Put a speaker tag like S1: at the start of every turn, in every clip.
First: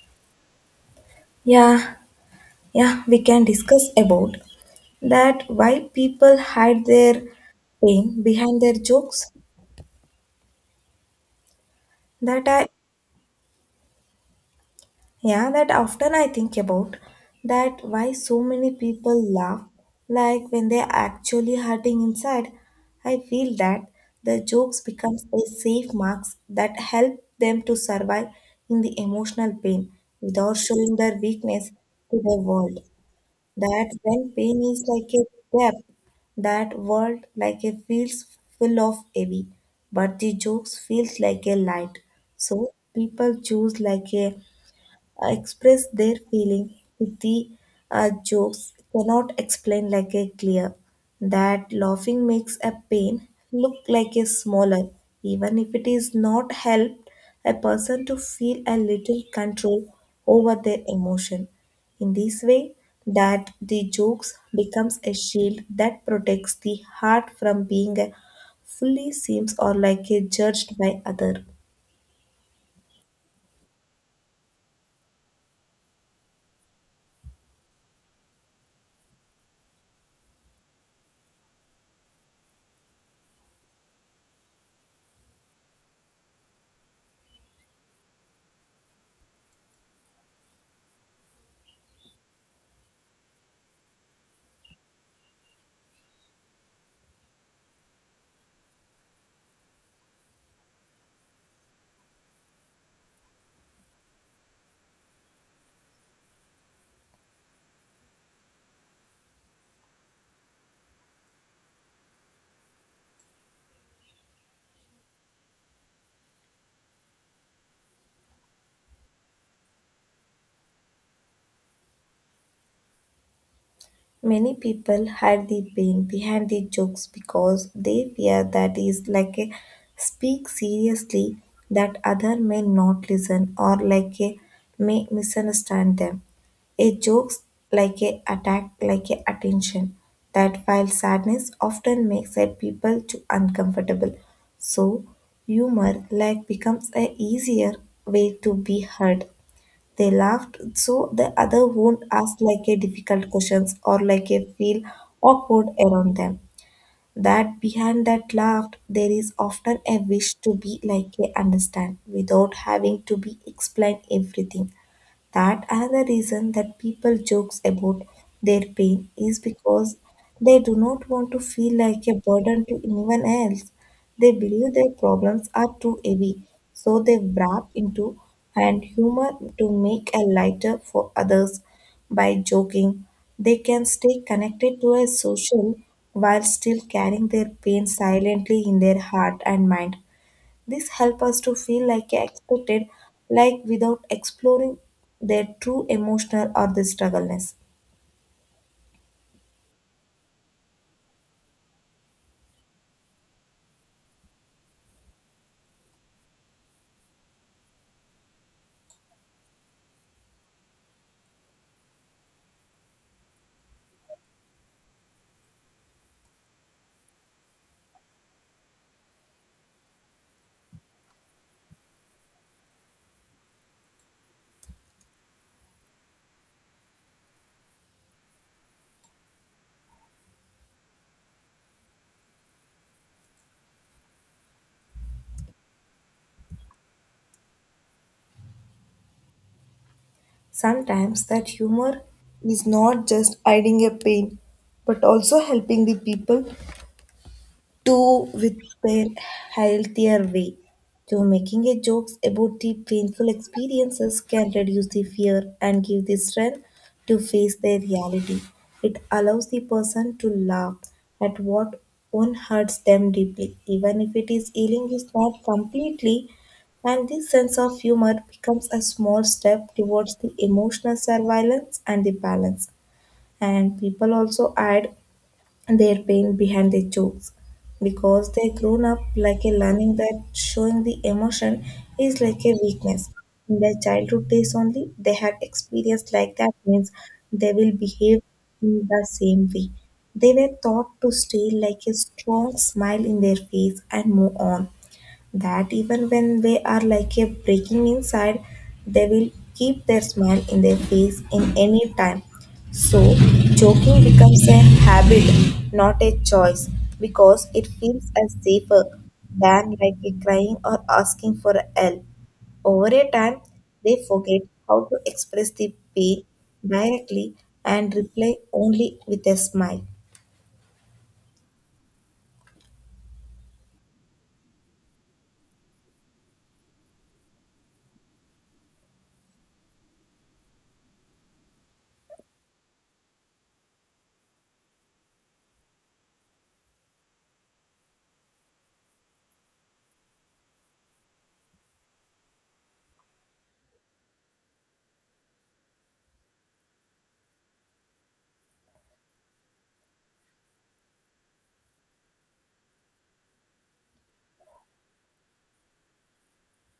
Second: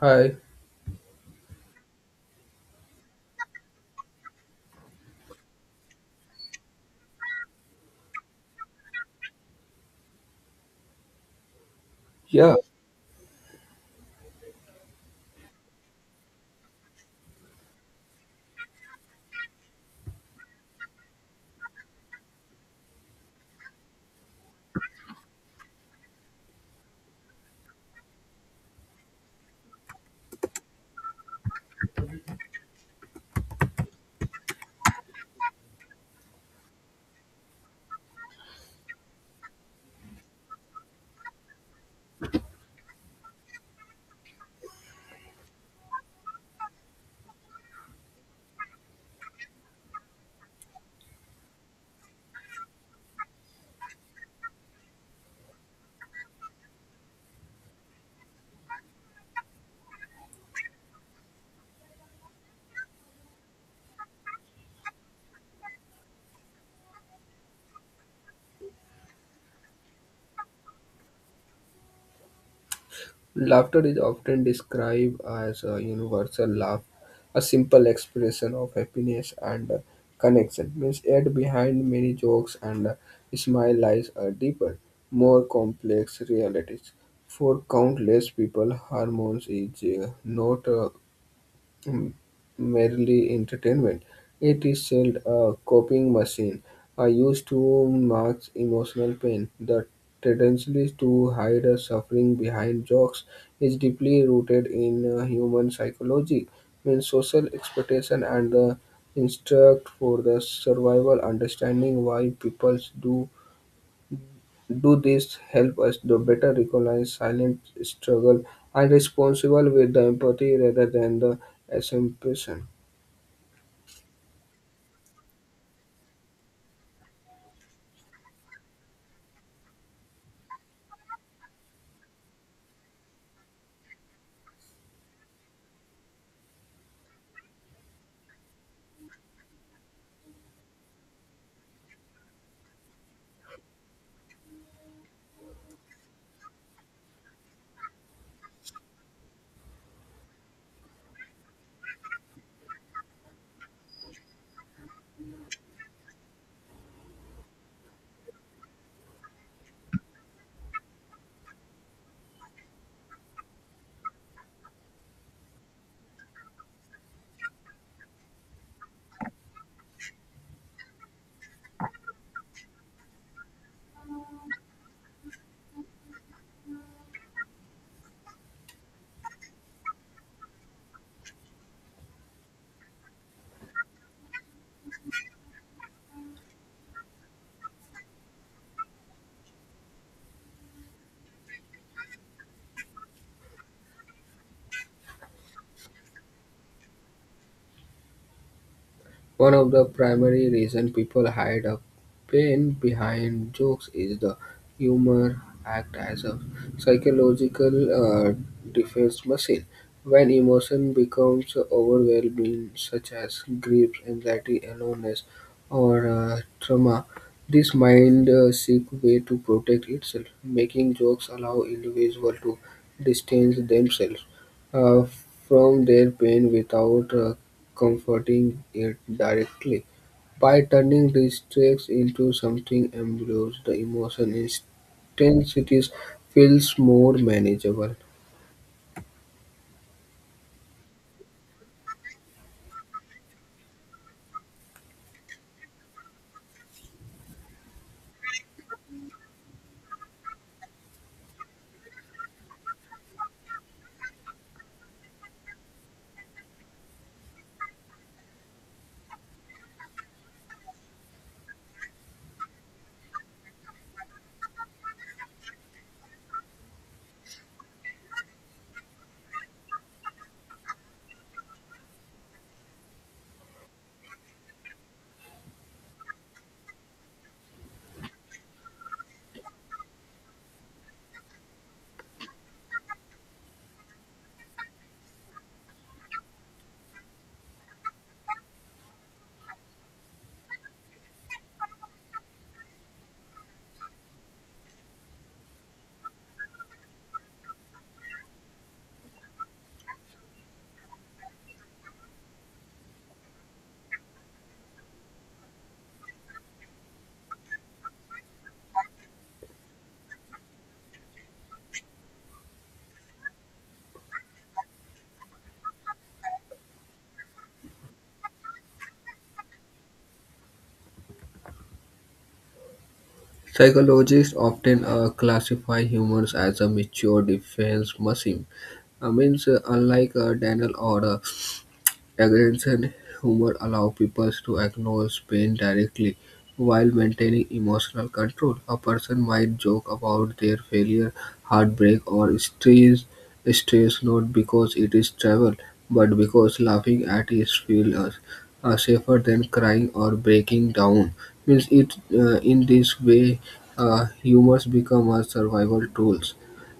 S1: Hi.
S2: Yeah, yeah, we can discuss about that why people hide their pain behind their jokes. That
S1: Yeah,
S2: I, yeah, that often I think about that why so many people laugh like when they're actually hurting inside. I feel that the jokes becomes a safe marks that help them to survive in the emotional pain without showing their weakness to the world. That when pain is like a depth, that world like a feels full of heavy, but the jokes feels like a light. So people choose like a express their feeling with the jokes cannot explain like a clear that laughing makes a pain look like a smaller even if it is not helped a person to feel a little control over their emotion in this way that the jokes becomes a shield that protects the heart from being a fully seems or like a judged by other.
S1: laughter is often described as a universal laugh, a simple expression of happiness and connection. Means yet behind many jokes and smile lies a deeper, more complex realities. For countless people, hormones is not m- merely entertainment. It is said a coping machine are used to mask emotional pain. The tendency to hide a suffering behind jokes is deeply rooted in human psychology, means social expectation and the instinct for the survival. Understanding why people do this help us to better recognize silent struggle and responsible with the empathy rather than the assumption.
S2: Many people hide the pain behind the jokes because they fear that is like a speak seriously that other may not listen or like a may misunderstand them. A jokes like a attack like a attention that while sadness often makes a people to uncomfortable. So humor like becomes a easier way to be heard, they laughed, so the other won't ask like a difficult questions or like a feel awkward around them. That behind that laugh, there is often a wish to be like a understand without having to be explain everything, that another reason that people jokes about their pain is because they do not want to feel like a burden to anyone else. They believe their problems are too heavy, so they wrap into and humor to make a lighter for others. By joking they can stay connected to a social while still carrying their pain silently in their heart and mind. This helps us to feel like a expected, like without exploring their true emotional or the struggleness.
S1: One of the primary reasons people hide a pain behind jokes is the humor act as a psychological uh, defense machine. When emotion becomes overwhelming, such as grief, anxiety, aloneness, or trauma, this mind seek way to protect itself. Making jokes allow individuals to distance themselves uh, from their pain without comforting it directly. By turning distress into something ambiguous, the emotion intensity feels more manageable.
S2: Sometimes that humor is not just hiding a pain, but also helping the people to with their healthier way. So making a jokes about the painful experiences can reduce the fear and give the strength to face their reality. It allows the person to laugh at what one hurts them deeply, even if it is healing is not completely. And this sense of humor becomes a small step towards the emotional surveillance and the balance. And people also add their pain behind their jokes because they grown up like a learning that showing the emotion is like a weakness. In their childhood days only they had experience like that means they will behave in the same way. They were taught to stay like a strong smile in their face and move on, that even when they are like a breaking inside, they will keep their smile in their face in any time. So, joking becomes a habit, not a choice, because it feels as safer than like a crying or asking for help. Over a time, they forget how to express the pain directly and reply only with a smile.
S1: Psychologists often classify humans as a mature defense mechanism. I mean, unlike a Daniel or a aggression humor allow people to acknowledge pain directly while maintaining emotional control. A person might joke about their failure, heartbreak, or stress not because it is travel, but because laughing at it feels safer than crying or breaking down. Means it in this way, humors become a survival tools.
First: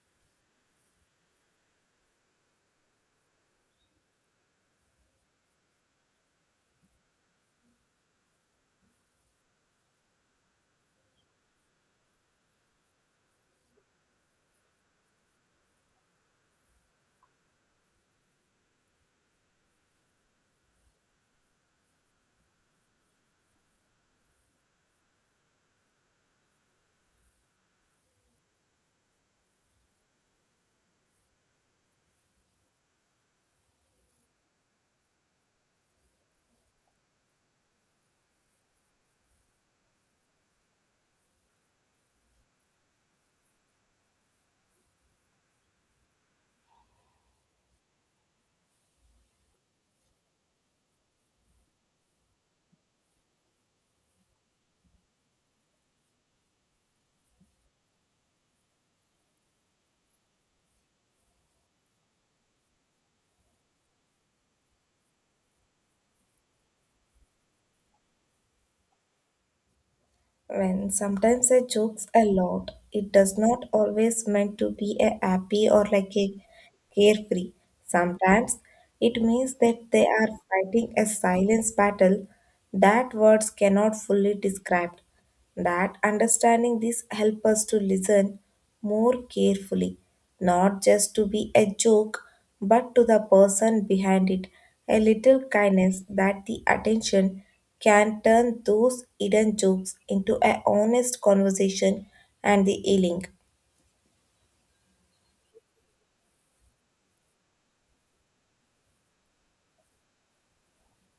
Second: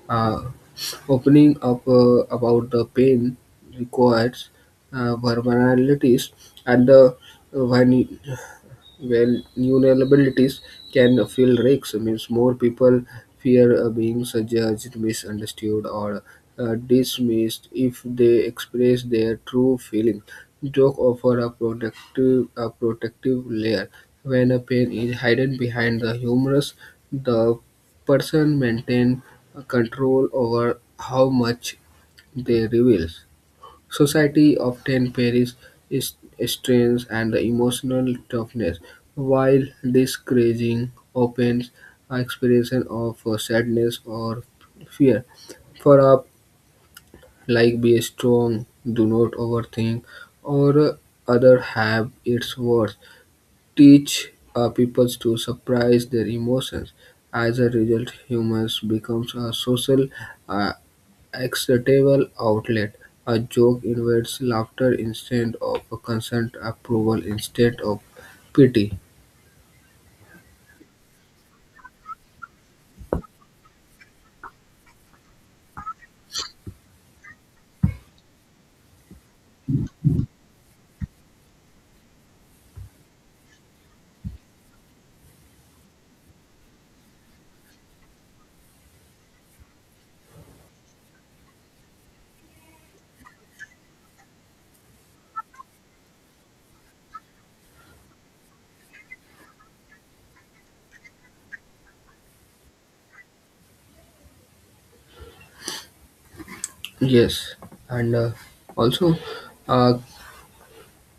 S1: Uh, opening up about the pain requires vulnerabilities and the vulne- well, vulnerabilities can feel risks. Means more people fear being judged, misunderstood, or dismissed if they express their true feelings. Joke offer a protective layer. When a pain is hidden behind the humorous, the person maintain control over how much they reveal. Society often peries is strength and emotional toughness, while discouraging opens expression of sadness or fear. For up, like be strong, do not overthink, or other have its worth teach people to surprise their emotions. As a result, humors becomes a social uh, acceptable outlet. A joke invites laughter instead of a consent approval instead of pity.
S2: When sometimes I jokes a lot, it does not always meant to be a happy or like a carefree. Sometimes it means that they are fighting a silence battle that words cannot fully describe. That understanding this help us to listen more carefully, not just to be a joke, but to the person behind it. A little kindness that the attention can turn those hidden jokes into a honest conversation and the healing.
S1: Yes, and also uh,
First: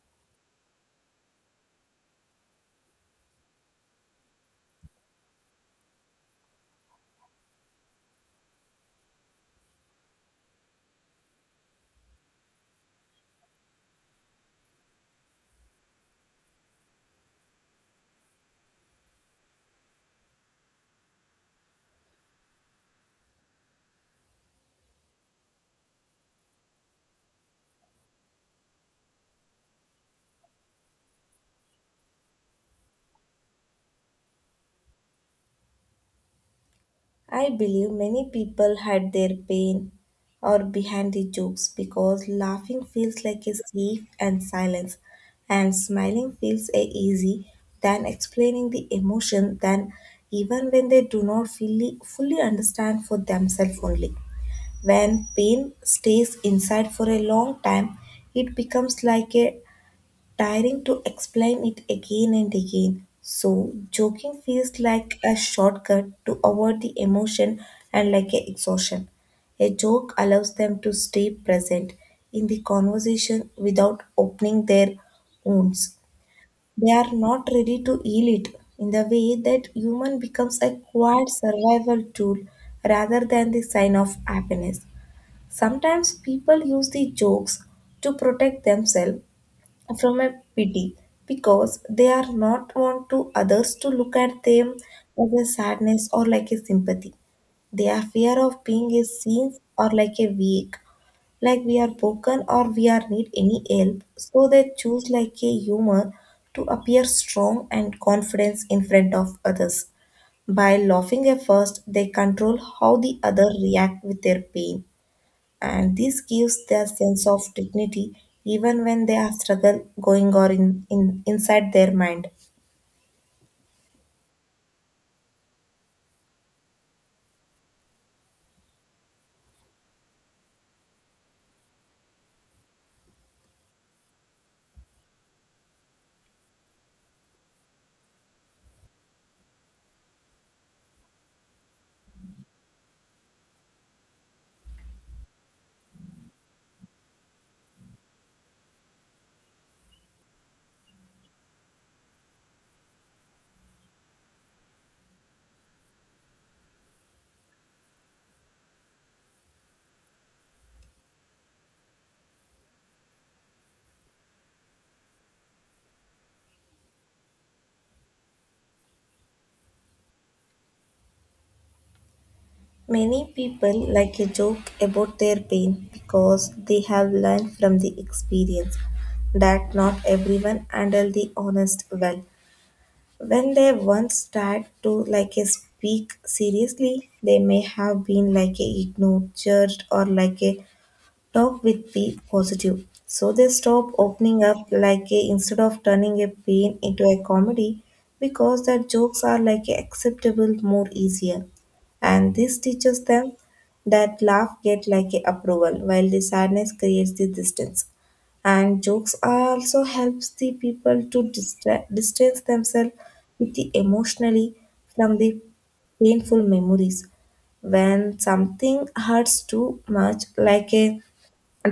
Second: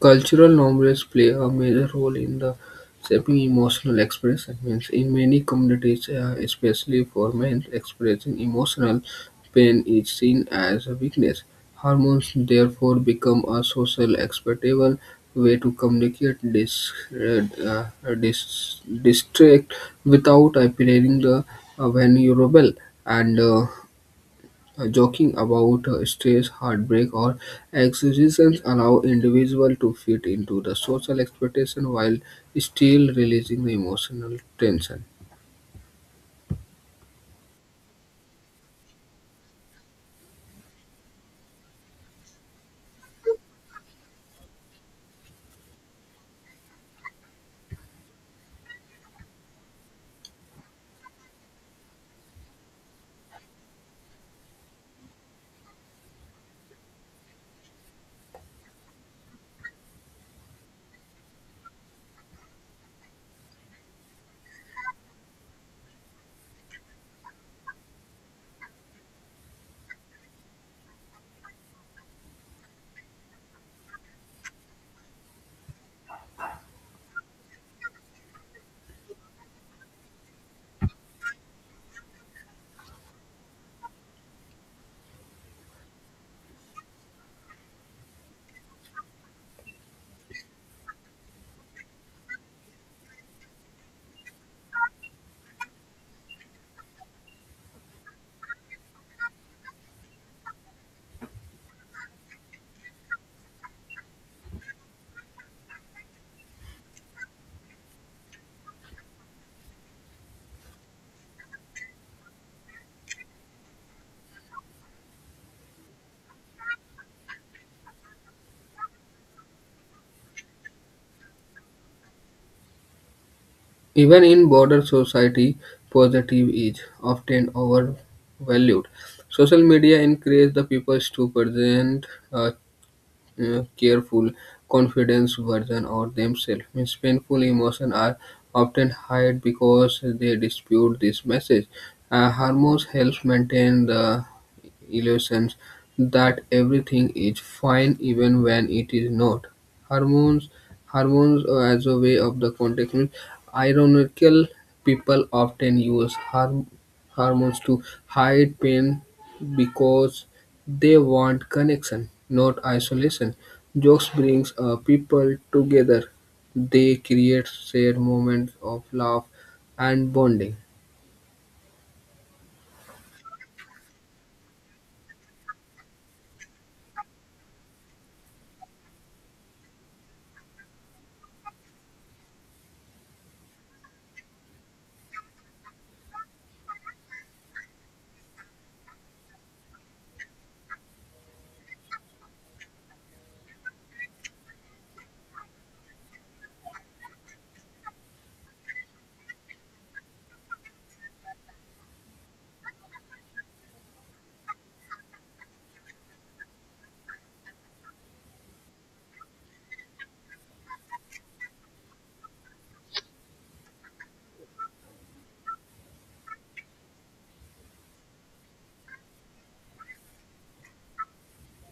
S1: cultural norms play a major role in the shaping emotional expression. Means in many communities, especially for men, expressing emotional pain is seen as a weakness. Hormones therefore become a social acceptable way to communicate this distract without appearing the vulnerable and joking about stress, heartbreak, or exhibitions allow individuals to fit into the social expectation while still releasing the emotional tension.
S2: I believe many people hide their pain or behind the jokes because laughing feels like a safe and silence, and smiling feels a easy than explaining the emotion than even when they do not fully understand for themselves only. When pain stays inside for a long time, it becomes like a tiring to explain it again and again. So, joking feels like a shortcut to avoid the emotion and like a exhaustion. A joke allows them to stay present in the conversation without opening their wounds. They are not ready to heal it in the way that human becomes a quiet survival tool rather than the sign of happiness. Sometimes people use the jokes to protect themselves from a pity because they are not want to others to look at them as a sadness or like a sympathy. Their fear of being is seen or like a weak, like we are broken or we are need any help. So they choose like a humor to appear strong and confidence in front of others. By laughing at first, they control how the other react with their pain and this gives their sense of dignity even when they have struggle going or in, inside their mind.
S1: Even in border society, positive is often overvalued. Social media encourages the people to present uh, careful, confidence, version of themselves. Means painful emotions are often hide because they dispute this message. Hormones helps maintain the illusions that everything is fine even when it is not. Hormones, hormones as a way of the context. Means ironical people often use harm hormones to hide pain because they want connection, not isolation. Jokes brings people together. They create shared moments of love and bonding.
S2: Many people like a joke about their pain because they have learned from the experience that not everyone handle the honest well. When they once start to like a speak seriously they may have been like a ignored judged or like a talk with the positive. So they stop opening up like a instead of turning a pain into a comedy because their jokes are like a acceptable more easier. And this teaches them that laugh get like a approval while the sadness creates the distance. And jokes are also helps the people to distance themselves with the emotionally from the painful memories. When something hurts too much like a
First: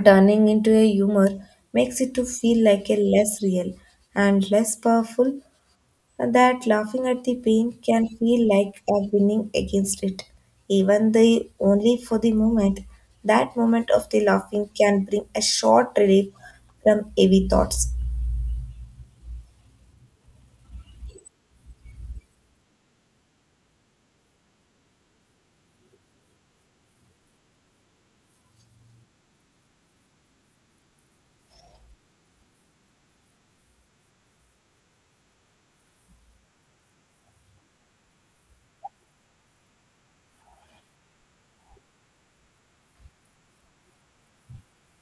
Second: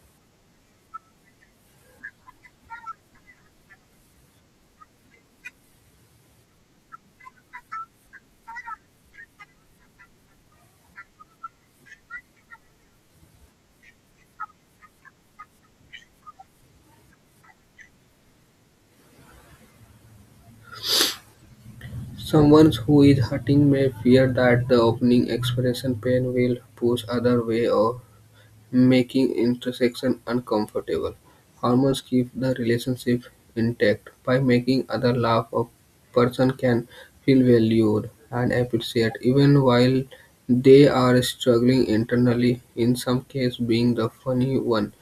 S2: turning into a humor makes it to feel like a less real and less powerful, and that laughing at the pain can feel like a winning against it, even the only for the moment. That moment of the laughing can bring a short relief from heavy thoughts.
S1: Someone who is hurting may fear that the opening expression pain will push other way or making intersection uncomfortable. Hormones keep the relationship intact by making other laugh. A person can feel valued and appreciated even while they are struggling internally. In some cases, being the funny one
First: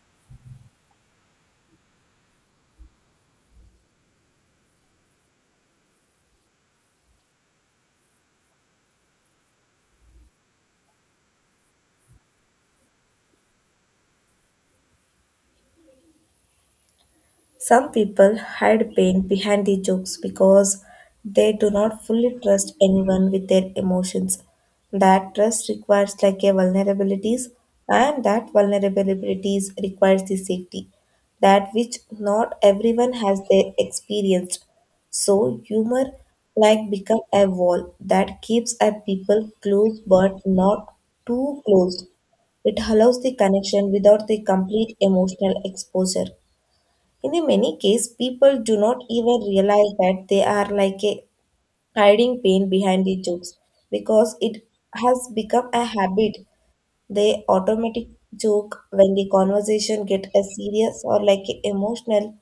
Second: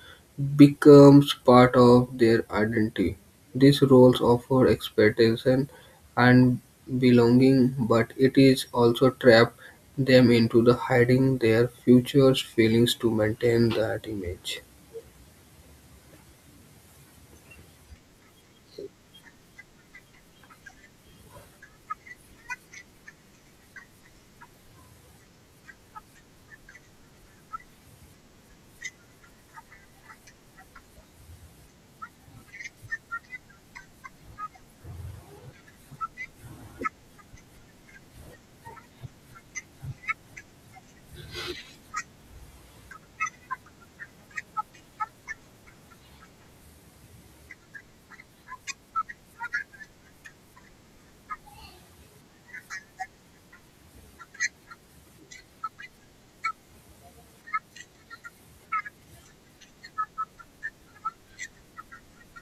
S1: becomes part of their identity. These roles offer expectation and belonging, but it is also trap them into the hiding their future feelings to maintain that image.
S2: Some people hide pain behind the jokes because they do not fully trust anyone with their emotions. That trust requires like a vulnerabilities and that vulnerabilities requires the safety that which not everyone has they experienced. So humor like become a wall that keeps a people close but not too close. It allows the connection without the complete emotional exposure. In the many cases, people do not even realize that they are like a hiding pain behind the jokes because it has become a habit. They automatic joke when the conversation get a serious or like a emotional.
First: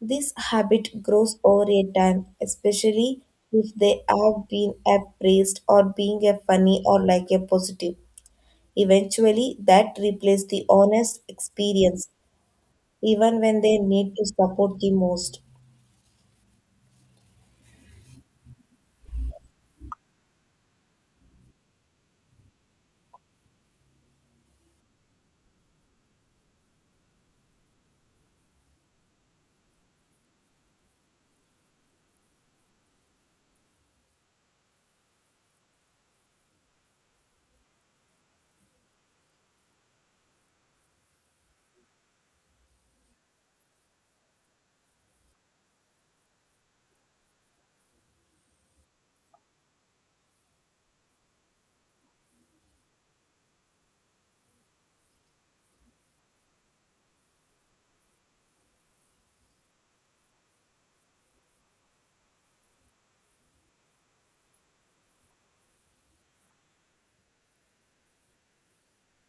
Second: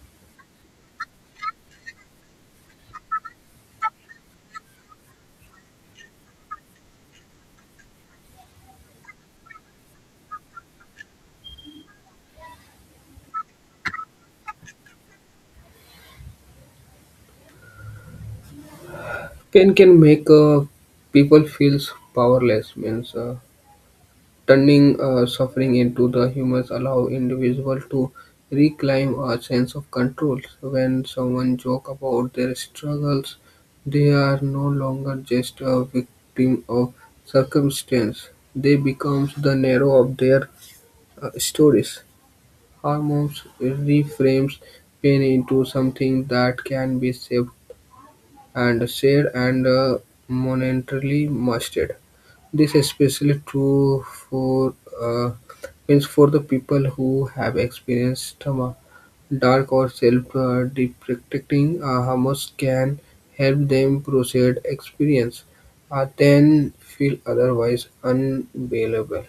S2: This habit grows over a time, especially if they have been appraised or being a funny or like a positive. Eventually that replaces the honest experience even when they need to support the most.
S1: Pain can make people feel powerless, means turning suffering into the humans allow individual to reclaim a sense of control. When someone joke about their struggles, they are no longer just a victim of circumstance. They become the narrow of their stories, hormones reframes pain into something that can be saved and shared and monetarily mastered. This is especially true for uh, means for the people who have experienced trauma. Dark or self-deprecating hormones can help them process experience, then feel otherwise unbearable.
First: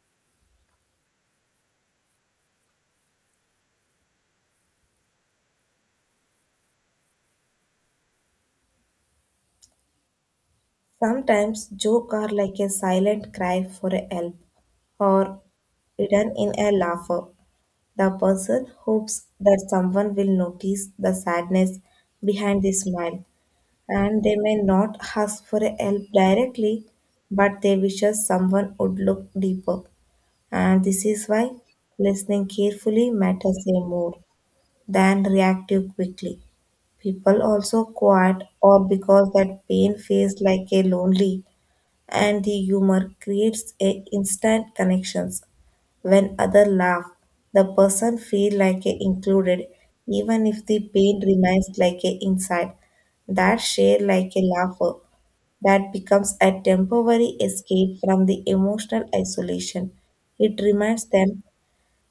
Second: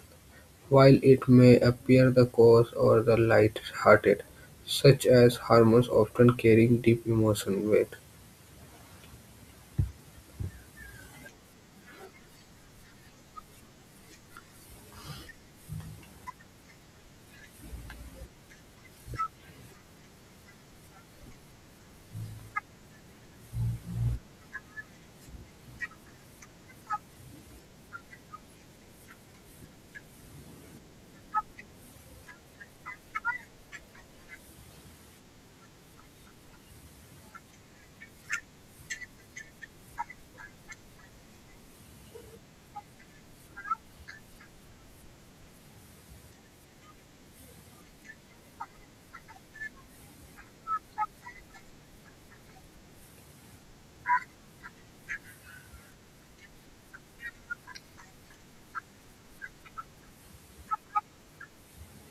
S1: While it may appear the coarse or the light-hearted, such as humors often carrying deep emotional weight.
S2: Sometimes jokes are like a silent cry for help or hidden in a laugher. The person hopes that someone will notice the sadness behind the smile, and they may not ask for help directly, but they wishes someone would look deeper. And this is why listening carefully matters a more than reactive quickly. People also quiet or because that pain feels like a lonely and the humor creates a instant connections. When other laugh, the person feel like a included, even if the pain remains like a inside. That share like a laugher that becomes a temporary escape from the emotional isolation. It reminds them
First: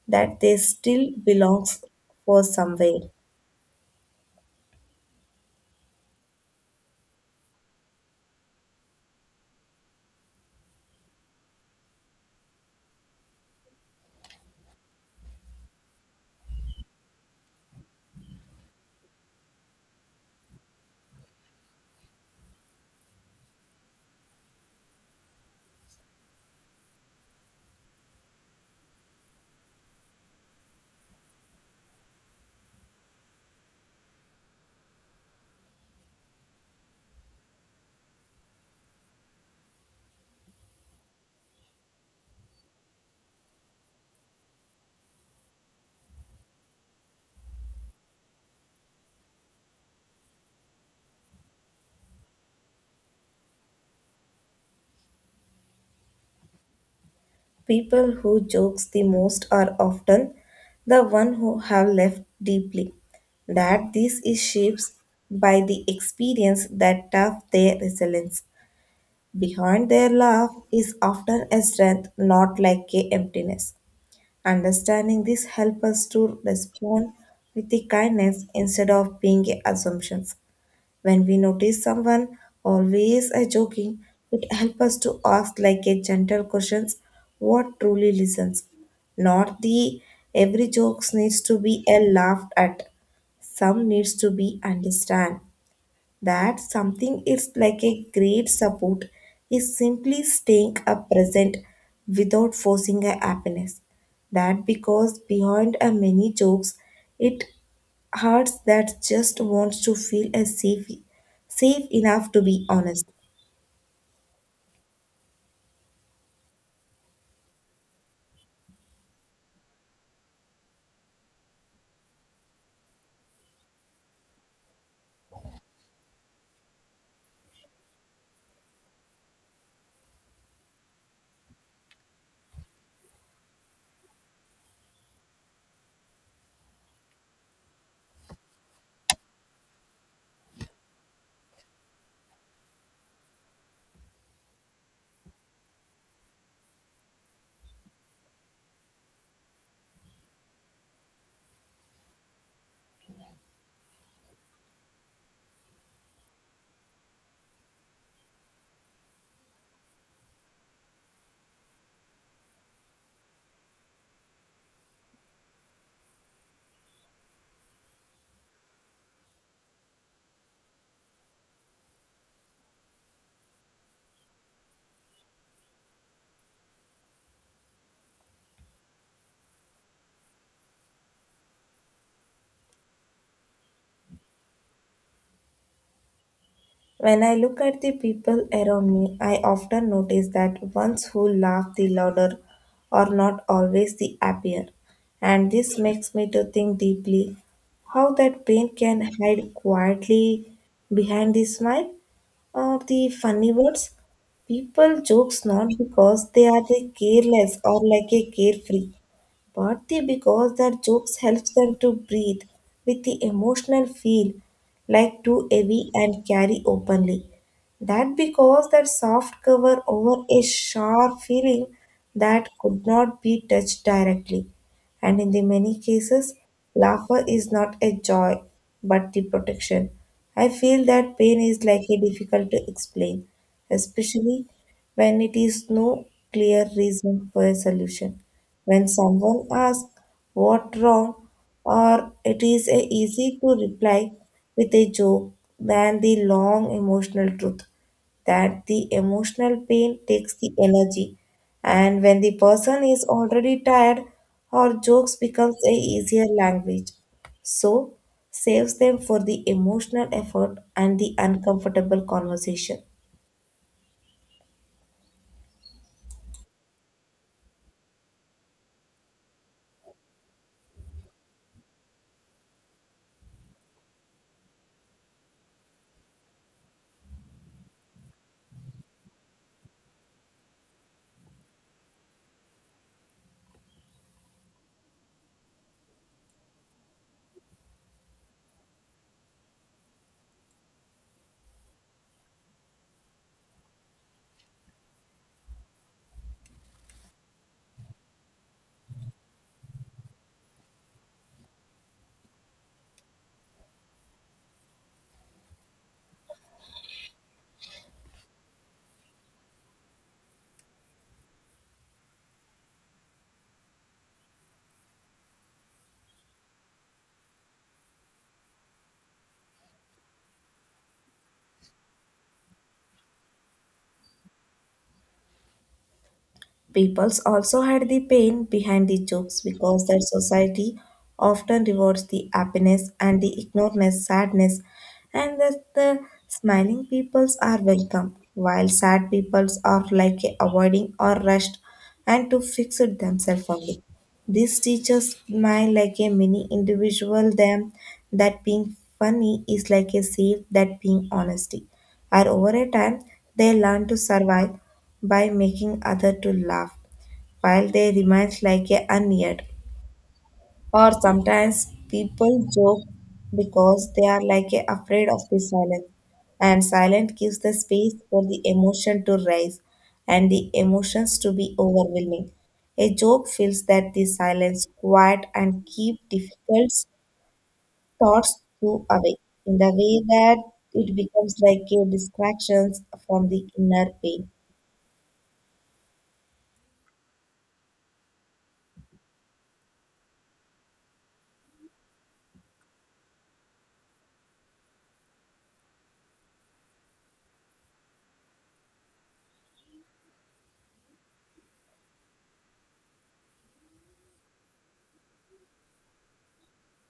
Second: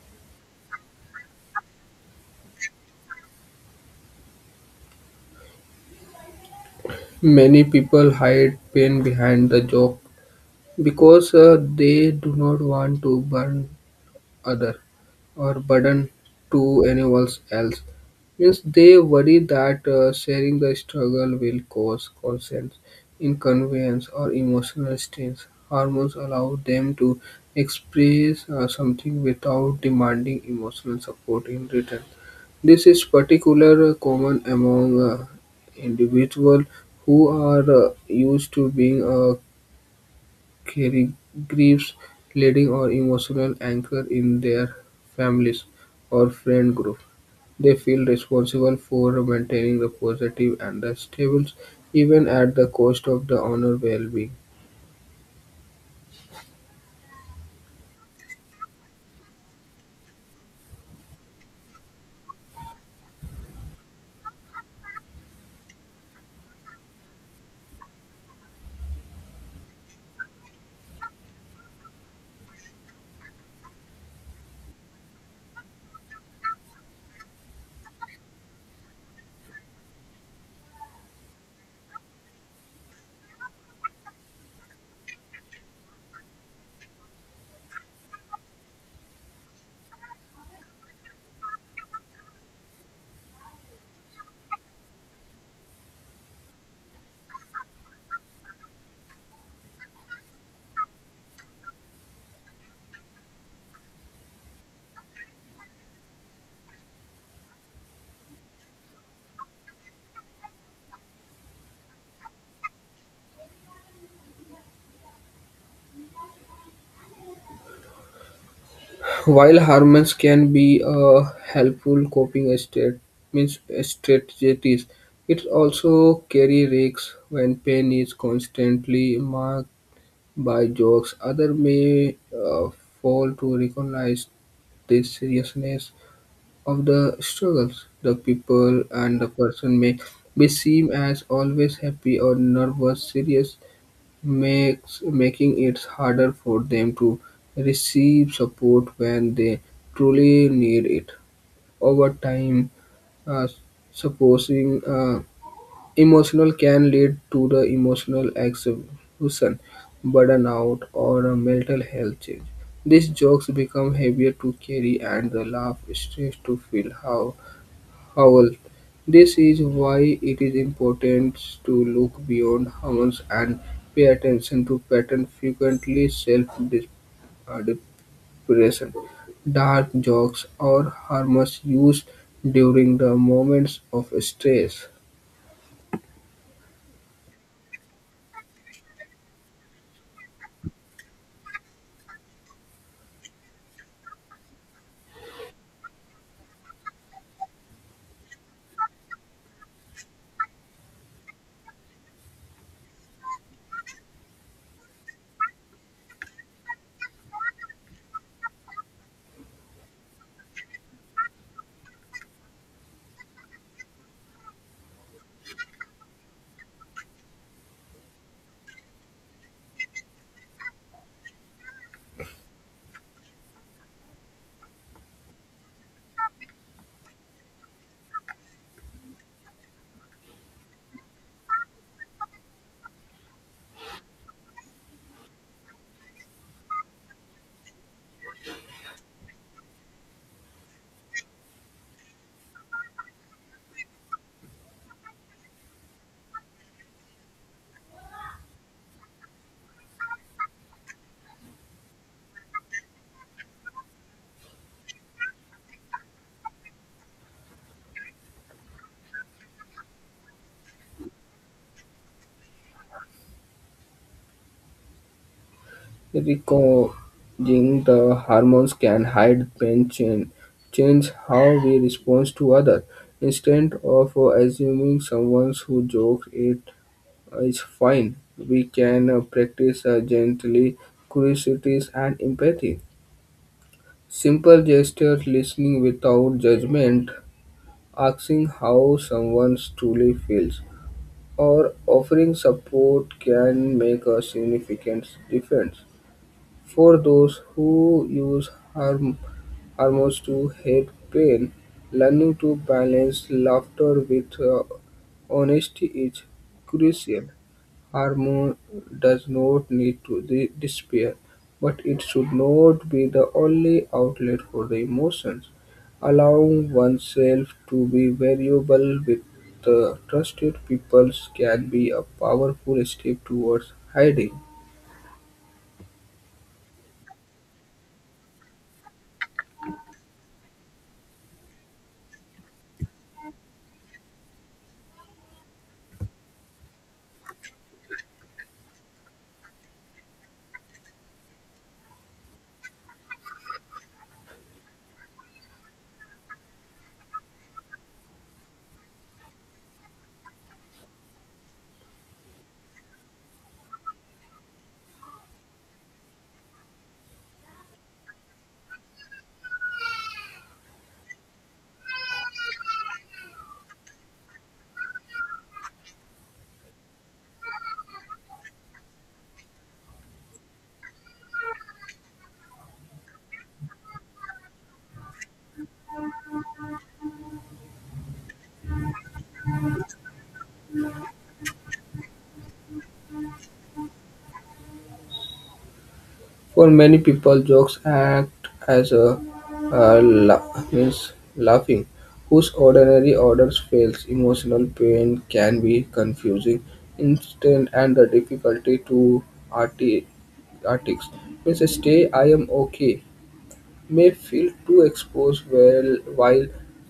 S2: that they still belongs for somewhere.
S1: Many people hide pain behind the joke because they do not want to burn other or burden to anyone else. Means they worry that sharing the struggle will cause consent, inconvenience, or emotional strain. Hormones allow them to express something without demanding emotional support in return. This is particularly common among individuals who are used to being carrying griefs, leading or emotional anchor in their families or friend group. They feel responsible for maintaining the positive and the stable, even at the cost of the honor well-being.
S2: People who jokes the most are often the one who have left deeply. That this is shaped by the experience that tough their resilience. Behind their laugh is often a strength, not like a emptiness. Understanding this helps us to respond with the kindness instead of being assumptions. When we notice someone always a joking, it helps us to ask like a gentle questions what truly listens. Not the every jokes needs to be a laughed at. Some needs to be understand that something is like a great support is simply staying a present without forcing a happiness. That because behind a many jokes, it hurts that just wants to feel a safe, enough to be honest.
S1: While hormones can be a helpful coping state, means strategies, it also carry risks when pain is constantly marked by jokes, others may fail to recognize the seriousness of the struggles. The people and the person may be seen as always happy or nervous. Serious makes making it harder for them to receive support when they truly need it. Over time, uh, supposing emotional can lead to the emotional exhaustion, burnout, or a mental health change. These jokes become heavier to carry and the laugh starts to feel how howl. This is why it is important to look beyond hormones and pay attention to pattern frequently self-depression. Dark jokes or harmless used during the moments of stress.
S2: When I look at the people around me, I often notice that ones who laugh the louder are not always the happier. And this makes me to think deeply how that pain can hide quietly behind the smile or the funny words. People jokes not because they are the careless or like a carefree, partly because their jokes helps them to breathe with the emotional feel like too heavy and carry openly. That because that soft cover over a sharp feeling that could not be touched directly, and in the many cases, laughter is not a joy but the protection. I feel that pain is likely difficult to explain, especially when it is no clear reason for a solution. When someone asks what wrong, or it is a easy to reply with a joke than the long emotional truth that the emotional pain takes the energy, and when the person is already tired or jokes becomes a easier language so saves them for the emotional effort and the uncomfortable conversation.
S1: Recoding the hormones can hide pain change, how we respond to others. Instead of assuming someone who jokes it is fine, we can practice gently curiosity and empathy. Simple gestures, listening without judgment, asking how someone truly feels, or offering support can make a significant difference. For those who use harm, humor to hide pain, learning to balance laughter with honesty is crucial. Humor does not need to disappear, but it should not be the only outlet for the emotions. Allowing oneself to be variable with trusted people can be a powerful step towards hiding.
S2: Peoples also hide the pain behind the jokes because their society often rewards the happiness and the ignoredness, sadness, and that the smiling peoples are welcome, while sad peoples are like avoiding or rushed and to fix it themselves only. This teaches smile like a mini individual them that being funny is like a safe that being honesty. And over a time, they learn to survive by making others to laugh while they remain like a unneared. Or sometimes people joke because they are like a afraid of the silence. And silence gives the space for the emotion to rise and the emotions to be overwhelming. A joke feels that the silence quiet and keep difficult thoughts go away in the way that it becomes like a distraction from the inner pain.
S1: For many people, jokes act as a means laughing, whose ordinary orders fails. Emotional pain can be confusing, instant, and the difficulty to arti- artics. Means stay. I am okay may feel too exposed while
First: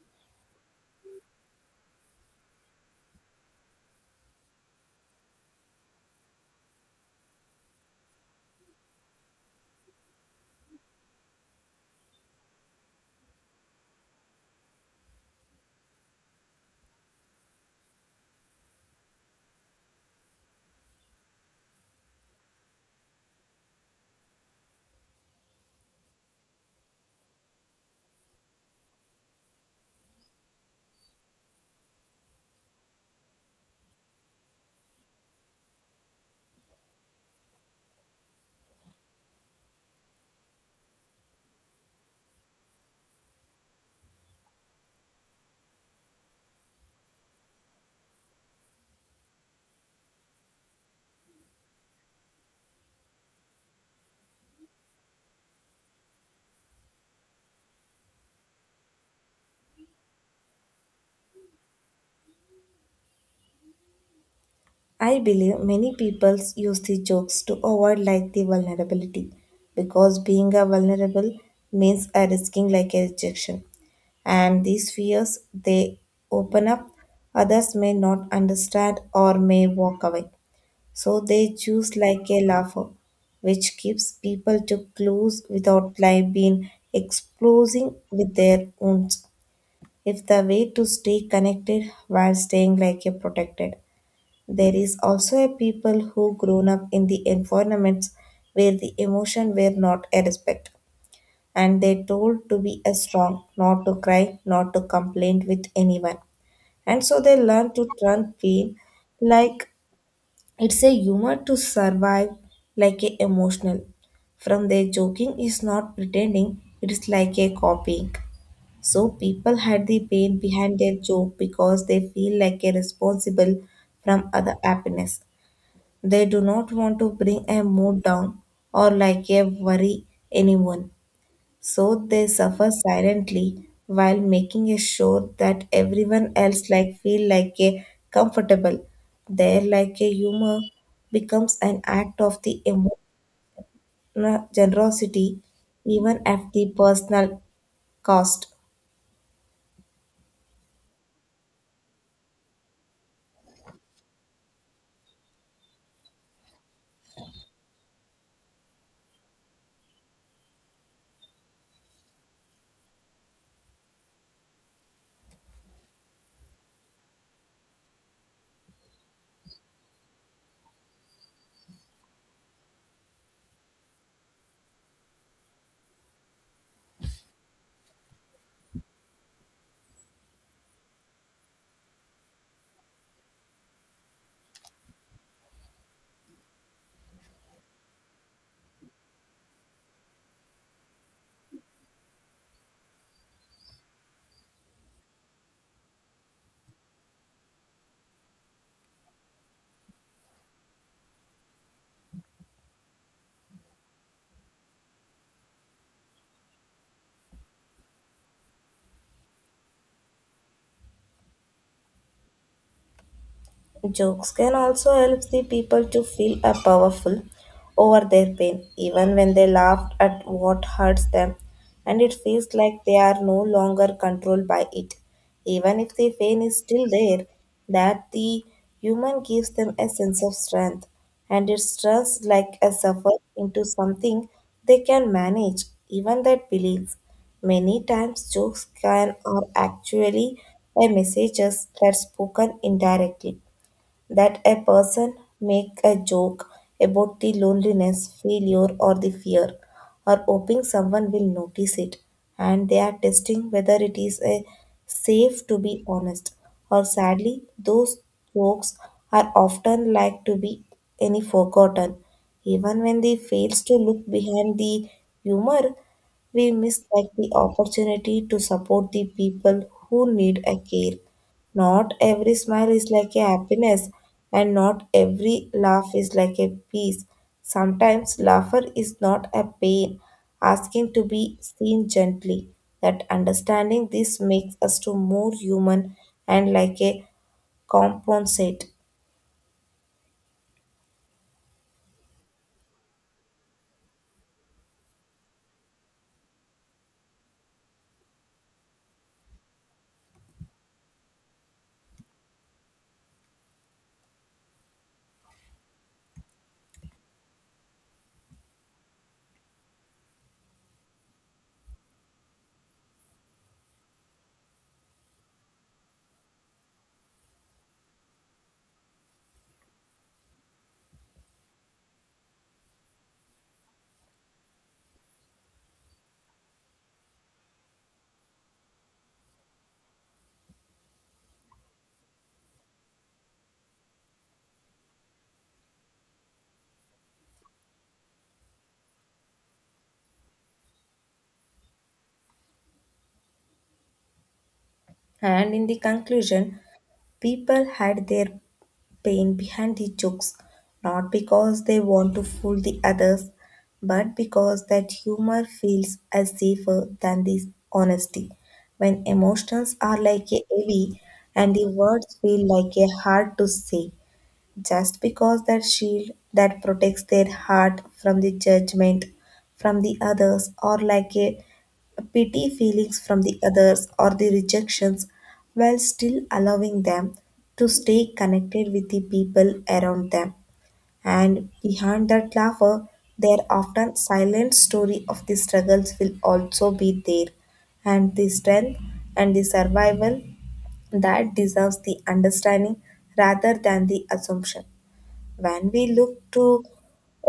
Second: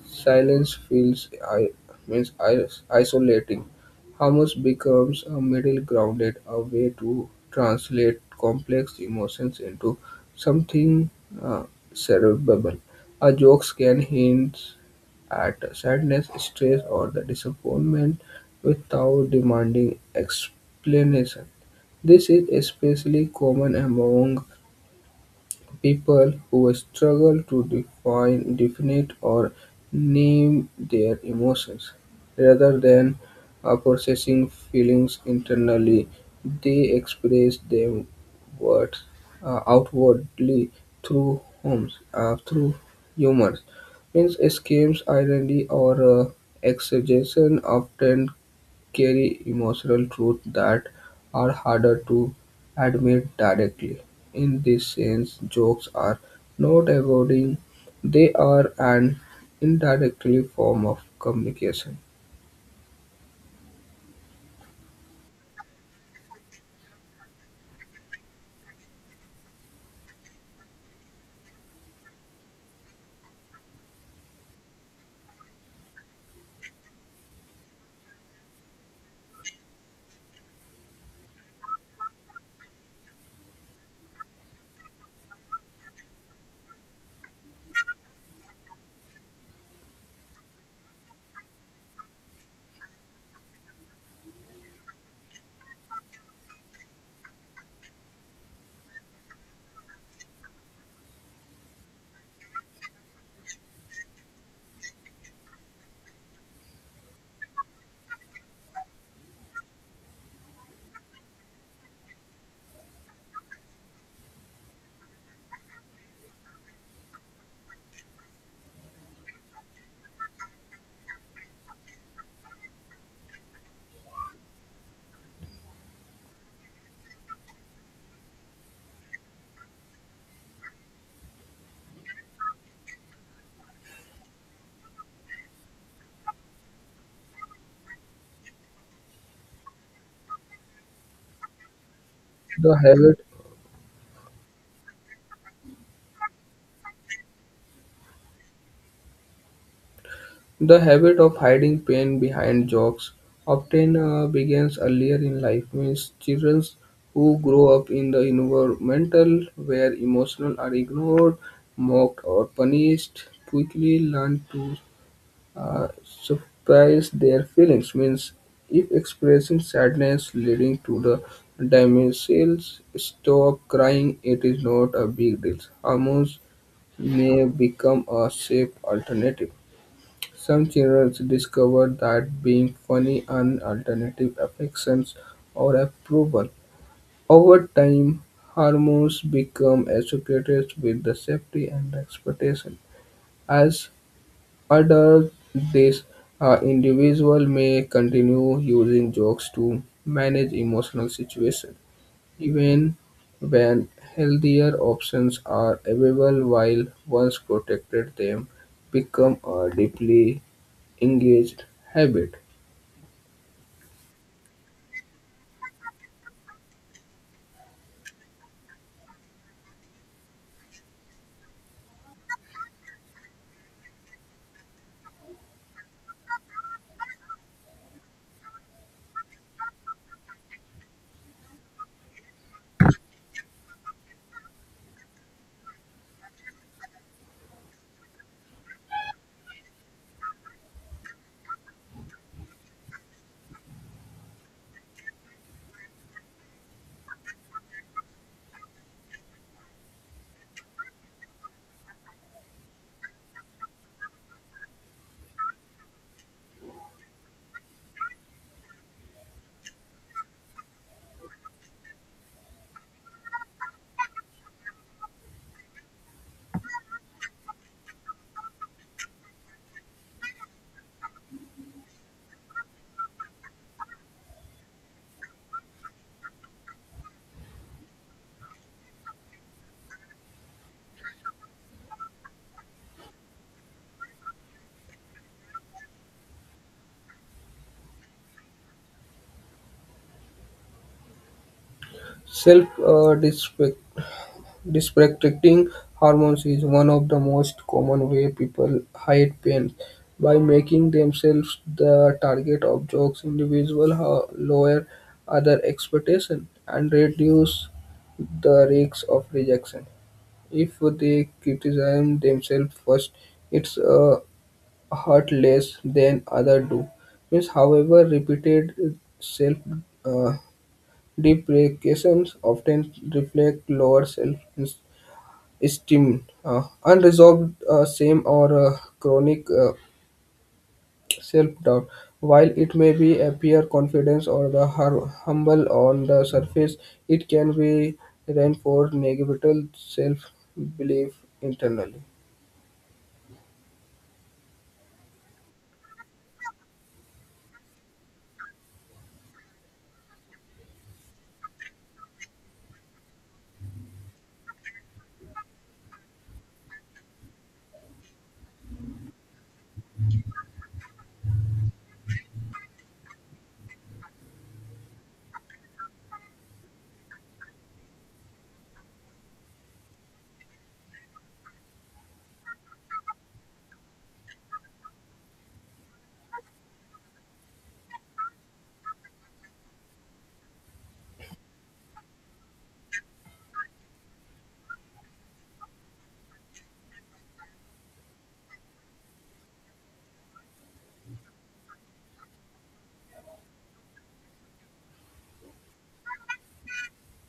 S1: silence feels means isolating. Hummus becomes a middle grounded, a way to translate complex emotions into something uh, cerebral. A jokes can hint at sadness, stress, or the disappointment without demanding explanation. This is especially common among people who struggle to define, definite, or name their emotions. Rather than processing feelings internally, they express them words outwardly through homes, through humor. Means escapes irony, or exaggeration often carry emotional truths that are harder to admit directly. In this sense, jokes are not avoiding, they are an indirectly form of communication.
S2: I believe many people use the jokes to avoid like the vulnerability, because being a vulnerable means a risking like a rejection. And these fears they open up others may not understand or may walk away. So they choose like a lava, which gives people to clues without life being exploding with their wounds. If the way to stay connected while staying like a protected. There is also a people who grown up in the environments where the emotion were not a respect and they told to be a strong, not to cry, not to complain with anyone. And so they learn to turn pain like it's a humor to survive like a emotional. From their joking is not pretending, it's like a copying. So people hide the pain behind their joke because they feel like a responsible from other happiness. They do not want to bring a mood down or like a worry anyone. So they suffer silently while making a sure that everyone else like feel like a comfortable. Their like a humor becomes an act of the
S1: The habit,
S2: emotional generosity, even at the personal cost.
S1: the habit of hiding pain behind jokes often begins earlier in life, means children who grow up in the environmental where emotional are ignored, mocked or punished quickly learn to suppress their feelings means if expressing sadness leading to the damsels stop crying it is not a big deal hormones may become a safe alternative some children discover that being funny and alternative affections or approval over time hormones become associated with the safety and expectation as under this, an individual may continue using jokes to manage emotional situations, even when healthier options are available while once protected them become a deeply engaged habit.
S2: Jokes can also help the people to feel a powerful over their pain, even when they laugh at what hurts them, and it feels like they are no longer controlled by it. Even if the pain is still there, that the human gives them a sense of strength, and it turns like a suffer into something they can manage, even that belief. Many times jokes can are actually a messages that spoken indirectly, that a person make a joke about the loneliness, failure, or the fear, or hoping someone will notice it, and they are testing whether it is a safe to be honest. Or sadly, those jokes are often like to be any forgotten, even when they fails to look behind the humor. We miss like the opportunity to support the people who need a care. Not every smile is like a happiness, and not every laugh is like a peace. Sometimes laughter is not a pain, asking to be seen gently. That understanding this makes us to more human and like a compensate.
S1: Self-deprecation disrespecting hormones is one of the most common way people hide pain by making themselves the target of jokes. Individuals lower other expectations and reduce the risks of rejection. If they criticize themselves first, it's hurt less than others do. Means, however, repeated self uh, deprecations often reflect lower self esteem, unresolved shame or chronic self-doubt. While it may be appear confidence or the humble on the surface, it can be reinforced negative self-belief internally.
S2: And in the conclusion, people hide their pain behind the jokes, not because they want to fool the others, but because that humor feels as safer than this honesty. When emotions are like a heavy and the words feel like a hard to say, just because that shield that protects their heart from the judgment from the others, or like a pity feelings from the others or the rejections, while still allowing them to stay connected with the people around them. And behind that laughter their often silent story of the struggles will also be there, and the strength and the survival that deserves the understanding rather than the assumption. When we look to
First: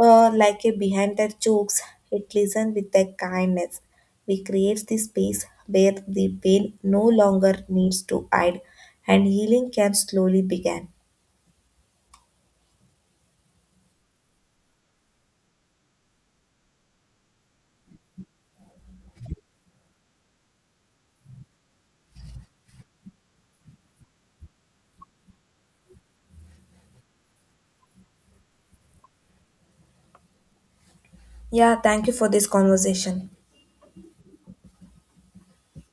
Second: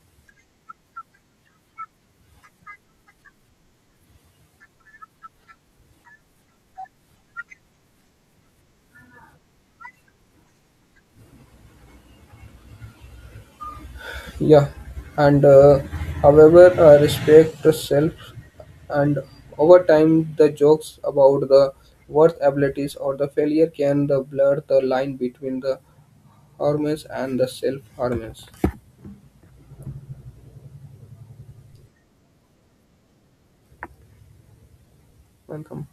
S2: like a behind their jokes, it listen with their kindness. We create the space where the pain no longer needs to hide and healing can slowly begin.
S1: Yeah, and however, respect the self, and over time, the jokes about the worth abilities or the failure can the blur the line between the harmless and the self harmless.
S2: Yeah, thank you for this conversation.
S1: Welcome.